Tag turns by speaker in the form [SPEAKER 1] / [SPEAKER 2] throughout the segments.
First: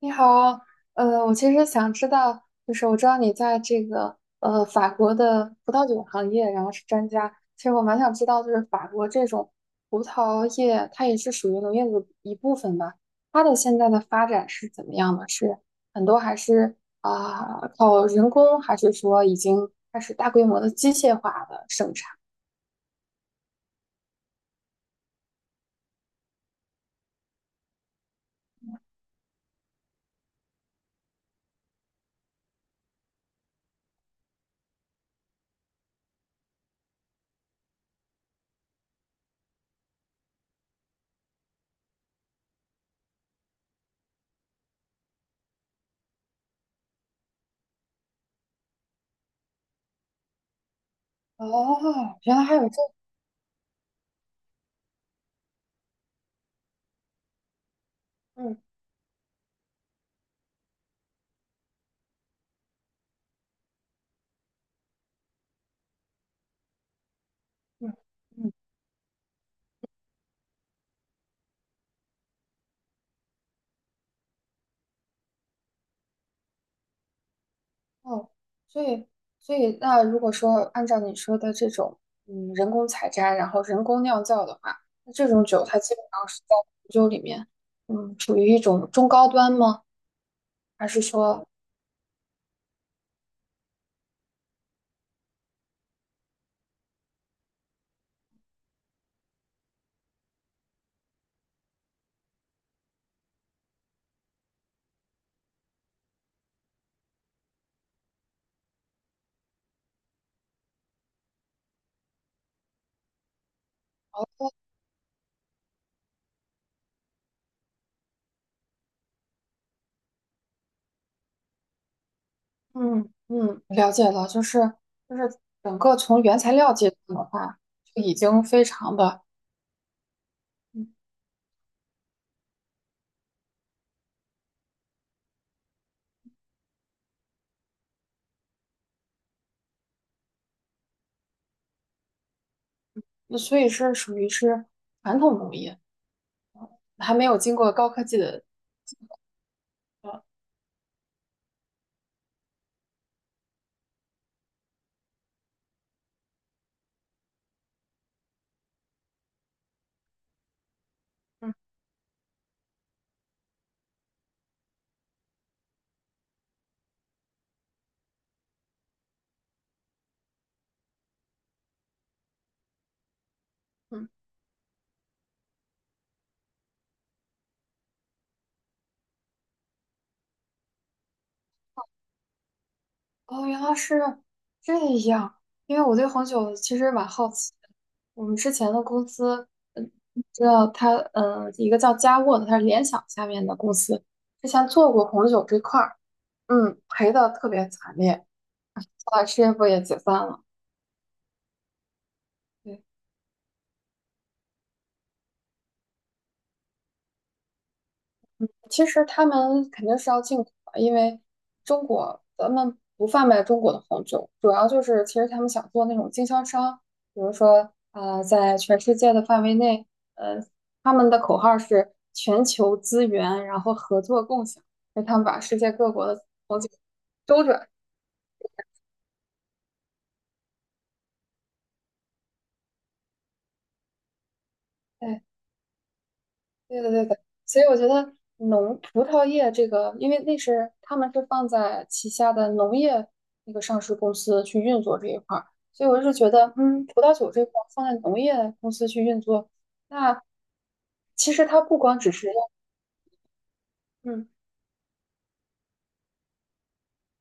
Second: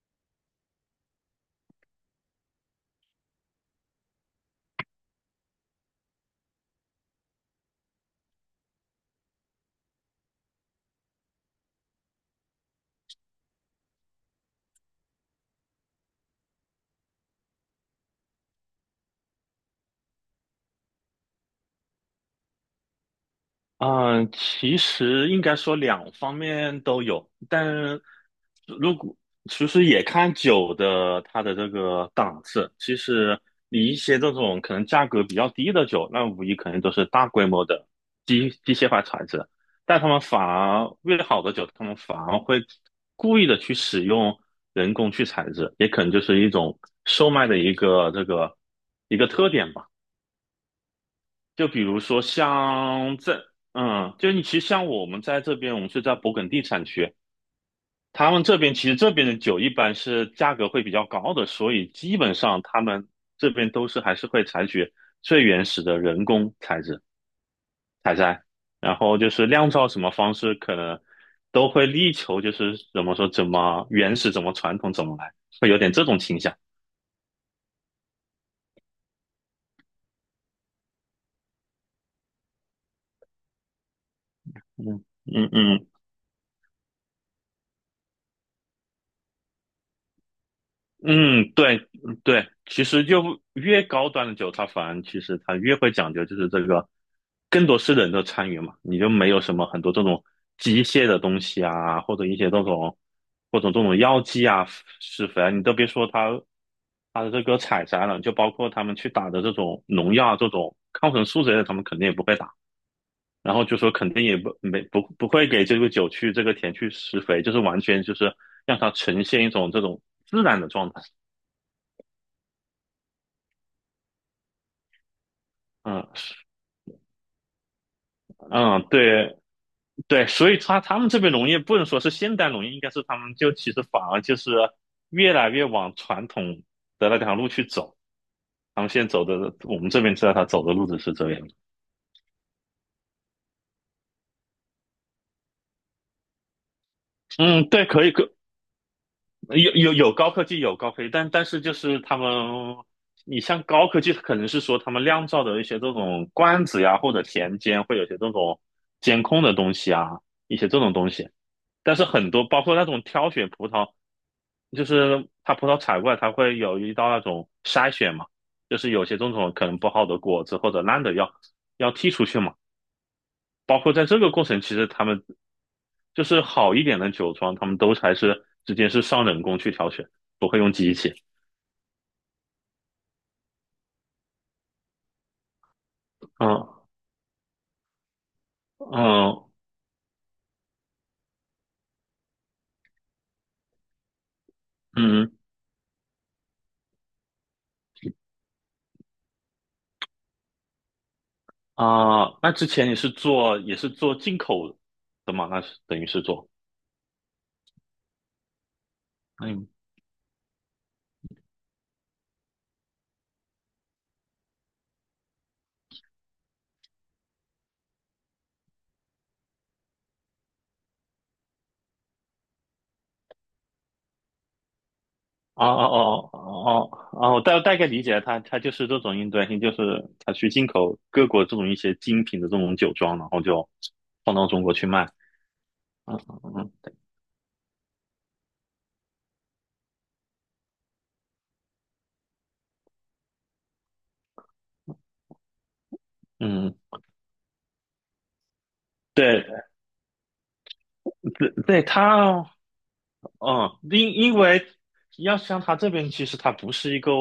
[SPEAKER 1] 你好，我其实想知道，就是我知道你在这个法国的葡萄酒行业，然后是专家。其实我蛮想知道，就是法国这种葡萄业，它也是属于农业的一部分吧？它的现在的发展是怎么样的？是很多还是靠人工，还是说已经开始大规模的机械化的生产？
[SPEAKER 2] 嗯，其实应该说两方面都有，但如果其实也看酒的它的这个档次。其实你一些这种可能价格比较低的酒，那无疑肯定都是大规模的机械化产制，但他们反而越好的酒，他们反而会故意的去使用人工去采制，也可能就是一种售卖的一个这个一个特点吧。就
[SPEAKER 1] 哦，
[SPEAKER 2] 比如说
[SPEAKER 1] 原来还有这，
[SPEAKER 2] 像这，嗯，就你其实像我们在这边，我们是在勃艮第产区，他们
[SPEAKER 1] 嗯
[SPEAKER 2] 这边其实这边的酒一般是价格会比较高的，所以基本上他们这边都是还是会采取最原始的人工采制
[SPEAKER 1] 嗯。
[SPEAKER 2] 采摘，然后就是酿造什么方式可能都会力求就是怎么说怎么原始怎么传统怎么来，会有点这种倾向。
[SPEAKER 1] 哦，所以，所以那如果说按照你说的这种，嗯，人工采摘，然后人工酿造的话，
[SPEAKER 2] 嗯
[SPEAKER 1] 那这种
[SPEAKER 2] 嗯
[SPEAKER 1] 酒它
[SPEAKER 2] 嗯
[SPEAKER 1] 基本上是在红酒里面，嗯，处于一种中高端吗？还是说，
[SPEAKER 2] 嗯，对嗯对，其实就越高端的酒，它反而其实它越会讲究，就是这个更多是人的参与嘛，你就没有什么很多这种机械的东西啊，或者一些这种或者这种药剂啊、施肥啊，你都别说它的这个采摘了，就包括他们去打的这种农药啊、这种抗生素之类的，他们肯定也不会打，然后就说肯定也不没不不会给这个酒去这个田去施肥，就是完全就是让它呈现一种这种自然的状态。
[SPEAKER 1] 嗯嗯，了解了，就是整个
[SPEAKER 2] 嗯
[SPEAKER 1] 从原材料阶段的话，就已经非
[SPEAKER 2] 嗯，
[SPEAKER 1] 常的，
[SPEAKER 2] 对对，所以
[SPEAKER 1] 嗯，
[SPEAKER 2] 他们这边农业不能说是现代农业，应该是他们就其实反而就是越来越往传统的那条路去走。他们现在走的，我们这边知道他走的路子是这样的。
[SPEAKER 1] 那所以是属于是传统工艺，还没有经
[SPEAKER 2] 嗯，
[SPEAKER 1] 过
[SPEAKER 2] 对，
[SPEAKER 1] 高科
[SPEAKER 2] 可以，
[SPEAKER 1] 技的，
[SPEAKER 2] 有高科技，有高科技，但是就是他们，你像高科技，可能是说他们酿造的一些这种罐子呀，或者田间会有些这种监控的东西啊，一些这种东西。
[SPEAKER 1] 嗯
[SPEAKER 2] 但是很多包括那种挑选葡萄。就是它葡萄采过来，它会有一道那种筛选嘛，就是有些种可能不好的果子或者烂的要剔出去嘛。包括在
[SPEAKER 1] 嗯。
[SPEAKER 2] 这个过程，其实他们就是好一点的酒庄，他们都还是直接是上人工去挑选，不会用机器。
[SPEAKER 1] 哦，原来是这样。因为我对红酒其
[SPEAKER 2] 嗯
[SPEAKER 1] 实蛮好奇的。我们之前的公司，
[SPEAKER 2] 嗯
[SPEAKER 1] 嗯，知道它，嗯，一个叫佳沃的，它是联想下面的公司，之前做过红
[SPEAKER 2] 嗯
[SPEAKER 1] 酒这块儿，嗯，赔的特别惨烈。后来事业部也解散了。
[SPEAKER 2] 啊，那之
[SPEAKER 1] 对，
[SPEAKER 2] 前你是做也是做进口的嘛？那是等于是做。
[SPEAKER 1] 其实他
[SPEAKER 2] 嗯。
[SPEAKER 1] 们肯定是要进口的，因为中国咱们不贩卖中国的红酒，主要就是其实他们想做那种经销商，比如说在全世界的范围内，呃，他们的口号是全球资源，然后合作共享，所以他们把世
[SPEAKER 2] 哦
[SPEAKER 1] 界各国的
[SPEAKER 2] 哦哦
[SPEAKER 1] 红酒
[SPEAKER 2] 哦哦，哦我
[SPEAKER 1] 周转。
[SPEAKER 2] 大概理解了它就是这种应对性，就是他去进口各国这种一些精品的这种酒庄，然后就放到中国去卖。
[SPEAKER 1] 哎，
[SPEAKER 2] 嗯嗯
[SPEAKER 1] 对的，对的，所以我觉得农葡萄业这个，因为那是他们是放在旗下的农业那个上市公司去运作这一块儿，所以我是觉得，
[SPEAKER 2] 嗯，
[SPEAKER 1] 嗯，葡萄酒这块儿放在农业公司去运作，
[SPEAKER 2] 对
[SPEAKER 1] 那其实
[SPEAKER 2] 对
[SPEAKER 1] 它不
[SPEAKER 2] 对，
[SPEAKER 1] 光只是要，
[SPEAKER 2] 它，嗯，
[SPEAKER 1] 嗯
[SPEAKER 2] 因为要像他这边，其实他不是一个。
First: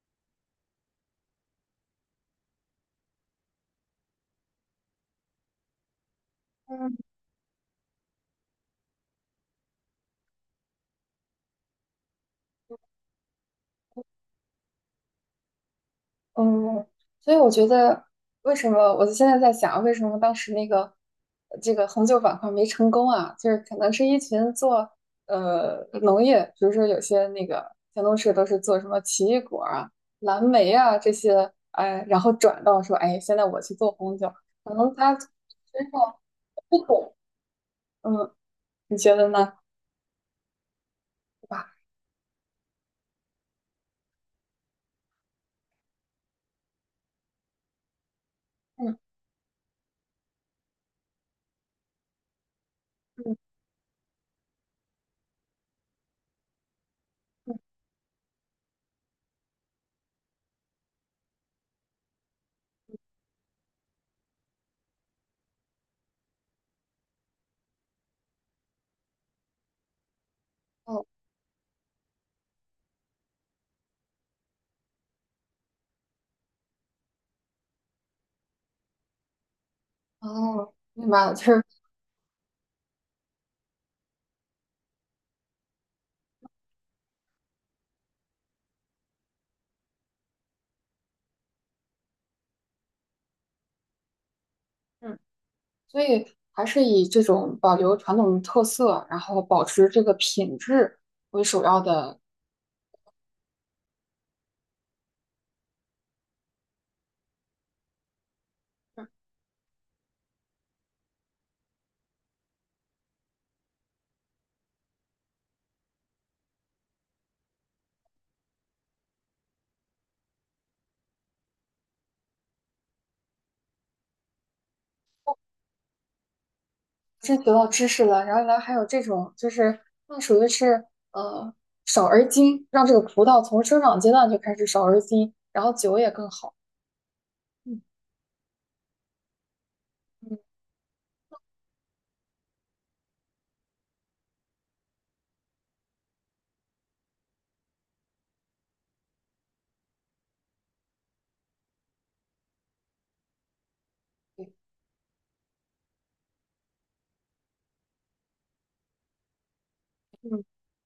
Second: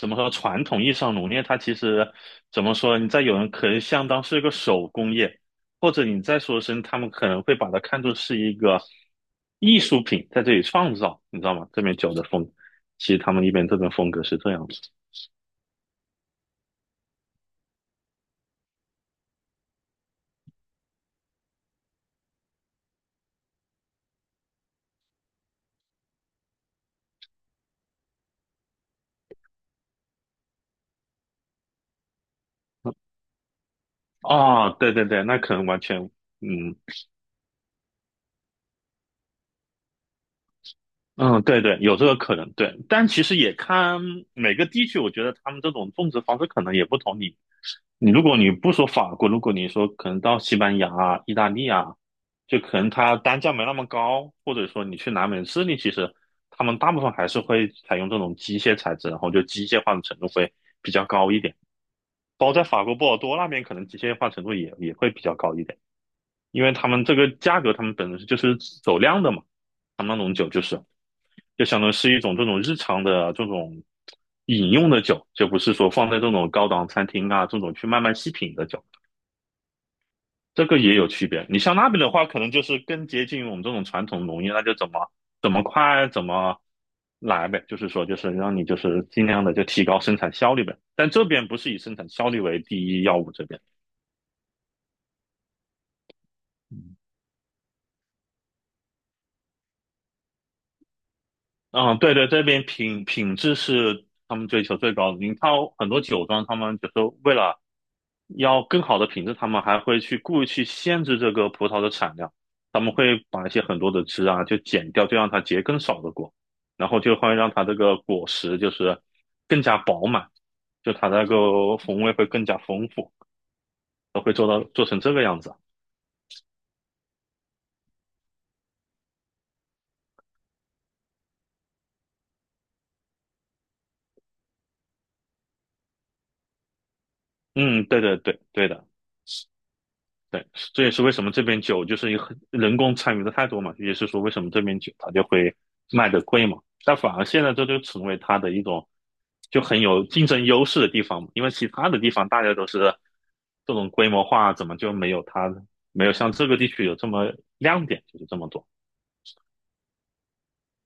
[SPEAKER 2] 怎么说？传统意义上农业，它其实怎么说？你在有人可能相当是一个手工业，或者你再说声，
[SPEAKER 1] 嗯。
[SPEAKER 2] 他们可能会把它看作是一个艺术品，在这里创造，你知道吗？这边酒的风，其实他们一边这边风格是这样子。
[SPEAKER 1] 嗯，所以我觉得，为什么我现在在想，为什么当时那个这个红酒板块没成功啊？就是可能是一群做农业，比如说有些那个前同事都是做什么奇异果啊、蓝莓啊这些，哎，然后转到说，哎，现在我去做红酒，可
[SPEAKER 2] 哦，对
[SPEAKER 1] 能
[SPEAKER 2] 对
[SPEAKER 1] 他
[SPEAKER 2] 对，那可能完
[SPEAKER 1] 身
[SPEAKER 2] 全，
[SPEAKER 1] 上
[SPEAKER 2] 嗯
[SPEAKER 1] 不懂，嗯，你觉得呢？
[SPEAKER 2] 嗯，
[SPEAKER 1] 对
[SPEAKER 2] 对
[SPEAKER 1] 吧？
[SPEAKER 2] 对，有这个可能，对。但其实也看每个地区，我觉得他们这种种植方式可能也不同。你如果你不说
[SPEAKER 1] 嗯
[SPEAKER 2] 法国，如果你说可能到西班牙啊、意大利啊，就可能它
[SPEAKER 1] 嗯。
[SPEAKER 2] 单价没那么高，或者说你去南美、智利，其实他们大部分还是
[SPEAKER 1] 嗯，
[SPEAKER 2] 会采用这种机械材质，然后就机械化的程度会比较高一点。包括在法国波尔多那边，可能机械化程度也会比较高一点，因为他们这个价格，他们本身就是走量的嘛，他们那种酒就是
[SPEAKER 1] 哦
[SPEAKER 2] 就相当于是一种这种日常的这种饮用的酒，就不是说放在这种高档餐厅啊这种去慢慢细品的酒。这
[SPEAKER 1] 哦，
[SPEAKER 2] 个也有
[SPEAKER 1] 明白
[SPEAKER 2] 区
[SPEAKER 1] 了，就
[SPEAKER 2] 别。你
[SPEAKER 1] 是。
[SPEAKER 2] 像那边的话，可能就是更接近我们这种传统农业，那就怎么快怎么来呗，就是说就是让你就是尽量的就提高生产效率呗。但这边不是以生产效率为第一要务，这边，
[SPEAKER 1] 嗯。所以还是
[SPEAKER 2] 嗯，
[SPEAKER 1] 以这种保留传统特色，然后保持这个品质为首要
[SPEAKER 2] 嗯对
[SPEAKER 1] 的。
[SPEAKER 2] 对，这边品质是他们追求最高的。你看很多酒庄，他们就是为了要更好的品质，他们还会去故意去限制这个葡萄的产量，他们会把一些很多的枝啊就剪掉，就让它结更少的果，然后就会让它这个果实就是更加饱满，就它那个风味会更加丰富，都会做到做成这个样子啊。
[SPEAKER 1] 真得到知识了，然后呢，还有这种就是那属于是呃少而精，让这个葡萄从生长阶段就开始少而精，然后酒也更好。嗯
[SPEAKER 2] 嗯，对对对对的。
[SPEAKER 1] 嗯，对。
[SPEAKER 2] 对，这也是为什么这边酒就是一个很人工参与的太多嘛，也是说为什么这边酒它就会卖的贵嘛。但反而现在这就成为它的一种就很有竞争优势的地方嘛，因为其他的地方大家都是这种规模化，怎么就没有它没有像这个地区有这么亮点，就是这么多。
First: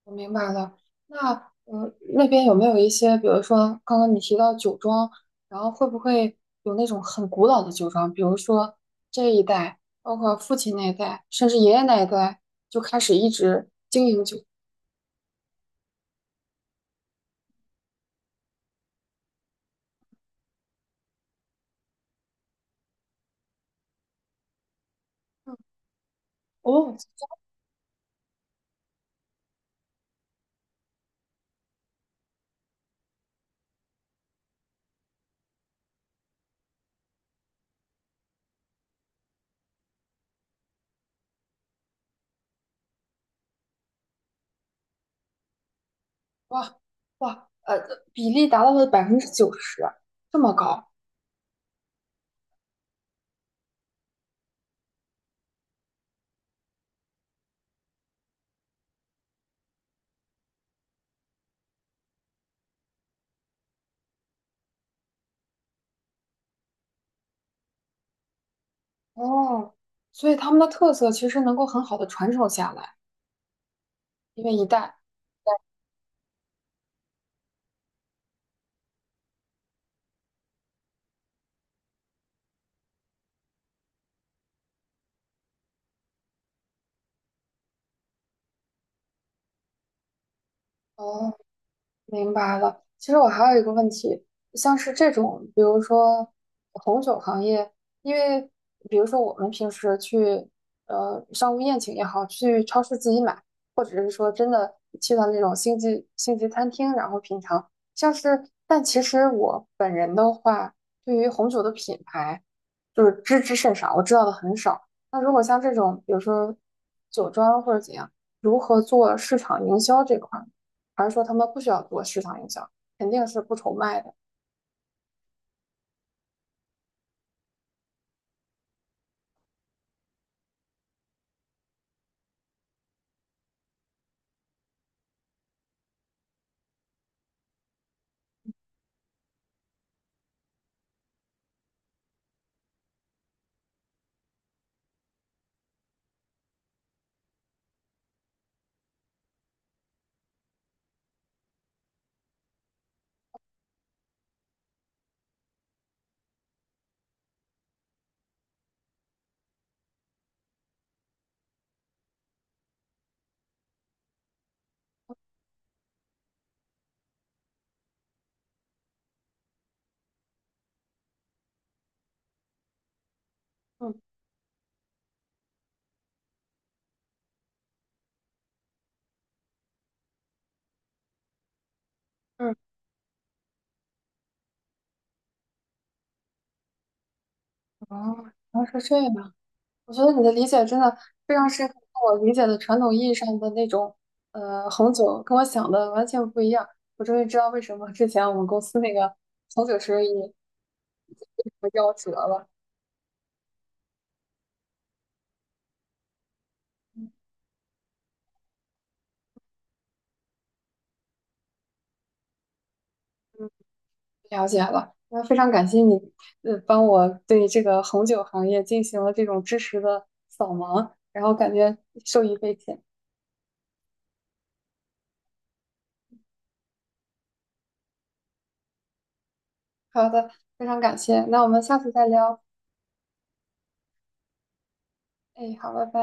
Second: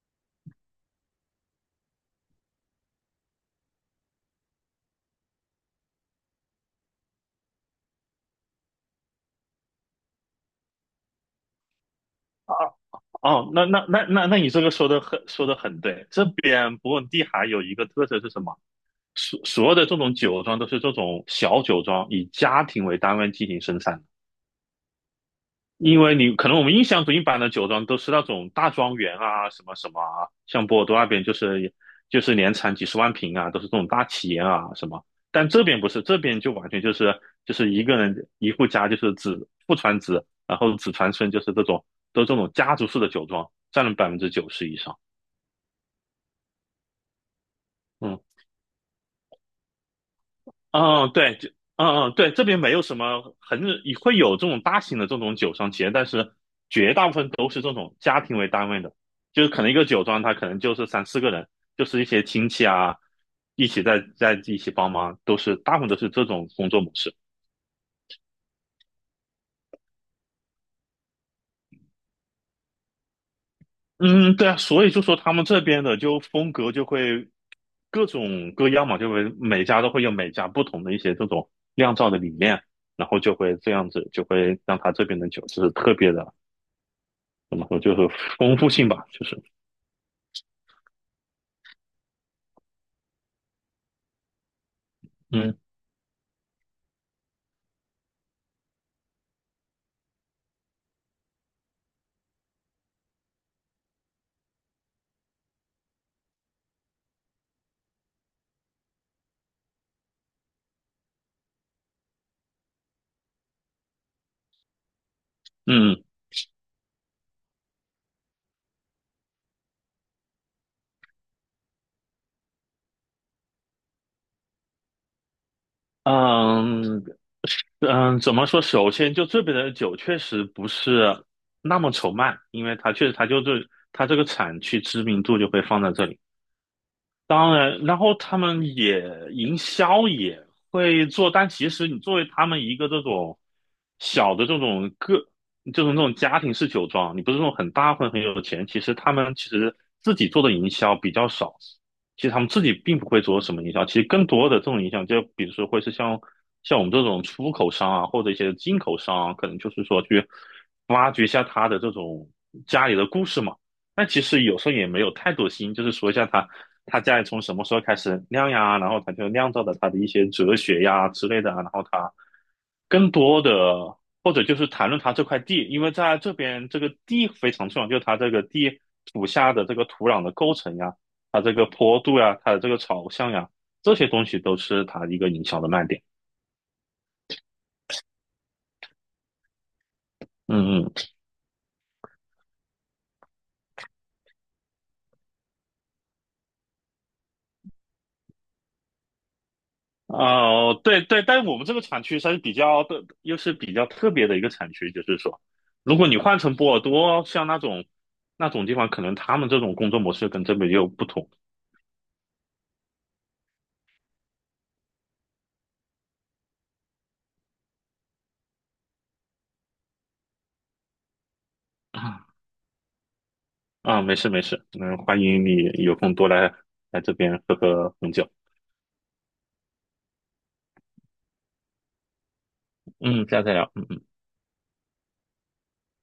[SPEAKER 1] 我明白了。那那边有没有一些，比如说刚刚你提到酒庄，然后会不会有那种很古老的酒庄？比如说这一代，包括父亲那一代，甚至爷爷那一代，
[SPEAKER 2] 啊。
[SPEAKER 1] 就开始一
[SPEAKER 2] 哦，那
[SPEAKER 1] 直
[SPEAKER 2] 那那
[SPEAKER 1] 经营
[SPEAKER 2] 那那
[SPEAKER 1] 酒。
[SPEAKER 2] 你这个说的很对。这边勃艮第还有一个特色是什么？所有的这种酒庄都是这种小酒庄，以家庭为单位进行生产。
[SPEAKER 1] 嗯，
[SPEAKER 2] 因为你可能我们印
[SPEAKER 1] 哦，
[SPEAKER 2] 象中一般的酒庄都是那种大庄园啊，什么什么啊，像波尔多那边就是就是年产几十万瓶啊，都是这种大企业啊什么。但这边不是，这边就完全就是就是一个人一户家就是子父传子，然后子传孙，就是这种都是这种家族式的酒庄，占了90%以上。
[SPEAKER 1] 哇哇，
[SPEAKER 2] 嗯，
[SPEAKER 1] 比例达到了90%，这么高
[SPEAKER 2] 嗯，对，就嗯嗯对，这边没有什么很也会有这种大型的这种酒商企业，但是绝大部分都是这种家庭为单位的，就是可能一个酒庄它可能就是三四个人，就是一些亲戚啊，一起在一起帮忙，都是大部分都是这种工作模式。
[SPEAKER 1] 哦。所以他们的特色其实能够很好的传承下来，
[SPEAKER 2] 嗯，
[SPEAKER 1] 因
[SPEAKER 2] 对
[SPEAKER 1] 为
[SPEAKER 2] 啊，
[SPEAKER 1] 一
[SPEAKER 2] 所以
[SPEAKER 1] 代。
[SPEAKER 2] 就说他们这边的就风格就会各种各样嘛，就会每家都会有每家不同的一些这种酿造的理念，然后就会这样子，就会让他这边的酒是特别的。怎么说，就是丰富性吧，就是
[SPEAKER 1] 哦，明白了。其实我还有一个问题，像是这种，
[SPEAKER 2] 嗯
[SPEAKER 1] 比如说红酒行业，因为比如说我们平时去商务宴请也好，去超市自己买，或者是说真的去到那种星级餐厅，然后品尝，像是，但其实我本人的话，对于红酒的品牌就是知之甚少，我知道的很少。那如果像这种，
[SPEAKER 2] 嗯
[SPEAKER 1] 比如说酒庄或者怎样，如何做市场营销这块儿？还是说他们不需要做市场营销，肯定是不愁卖的。
[SPEAKER 2] 嗯嗯，怎么说？首先，就这边的酒确实不是那么愁卖，因为它确实它就是它这个产区知名度就会放在这里。当然，然后他们也营销也会做，但其实你作为他们一个这种小的这种个，就是那种家庭式酒庄，你不是那种很大或者很有钱，其实他们其实自己做的营销比较少，其实他们自己并不会做什么营销，其实更多的这种影响就比如说会是像我们这种出口商啊，或者一些进口商啊，可能就是说去挖掘一下他的这种家里的故事嘛。但其实有时候也没有太多心，就是说一下他家里从什么时候开始酿呀，然后他就酿造的他的一些哲学呀之类的啊，然后他更多
[SPEAKER 1] 嗯
[SPEAKER 2] 的或者就是谈论他这块地，因为在这边这个地非常重要，就是他这个地土下的这个土壤的构成呀，它这个坡度呀，它
[SPEAKER 1] 嗯，
[SPEAKER 2] 的这个朝向呀，这些东西都是它一个营销的卖点。
[SPEAKER 1] 哦，原来是这样。我觉得你的理解真
[SPEAKER 2] 嗯
[SPEAKER 1] 的
[SPEAKER 2] 嗯。
[SPEAKER 1] 非常适合我理解的传统意义上的那种红酒，跟我想的完全不一样。我终于知道为什么之前我们公司那个红酒生意
[SPEAKER 2] 哦，对对，但我们
[SPEAKER 1] 我
[SPEAKER 2] 这个
[SPEAKER 1] 夭
[SPEAKER 2] 产
[SPEAKER 1] 折
[SPEAKER 2] 区算是
[SPEAKER 1] 了，
[SPEAKER 2] 比较的，又是比较特别的一个产区，就是说，如果你换成波尔多，像那种那种地方，可能他们这种工作模式跟这边又不同。
[SPEAKER 1] 了解了。那非常感谢你，帮我对这个红酒行业进行了这种知识的扫盲，然后感觉 受
[SPEAKER 2] 啊，
[SPEAKER 1] 益匪浅。
[SPEAKER 2] 啊没事没事，嗯，欢迎你有空多来来这边喝喝红酒。
[SPEAKER 1] 好的，非常感谢，那我们下次再聊。
[SPEAKER 2] 嗯，下次再聊。嗯。
[SPEAKER 1] 哎，好，拜拜。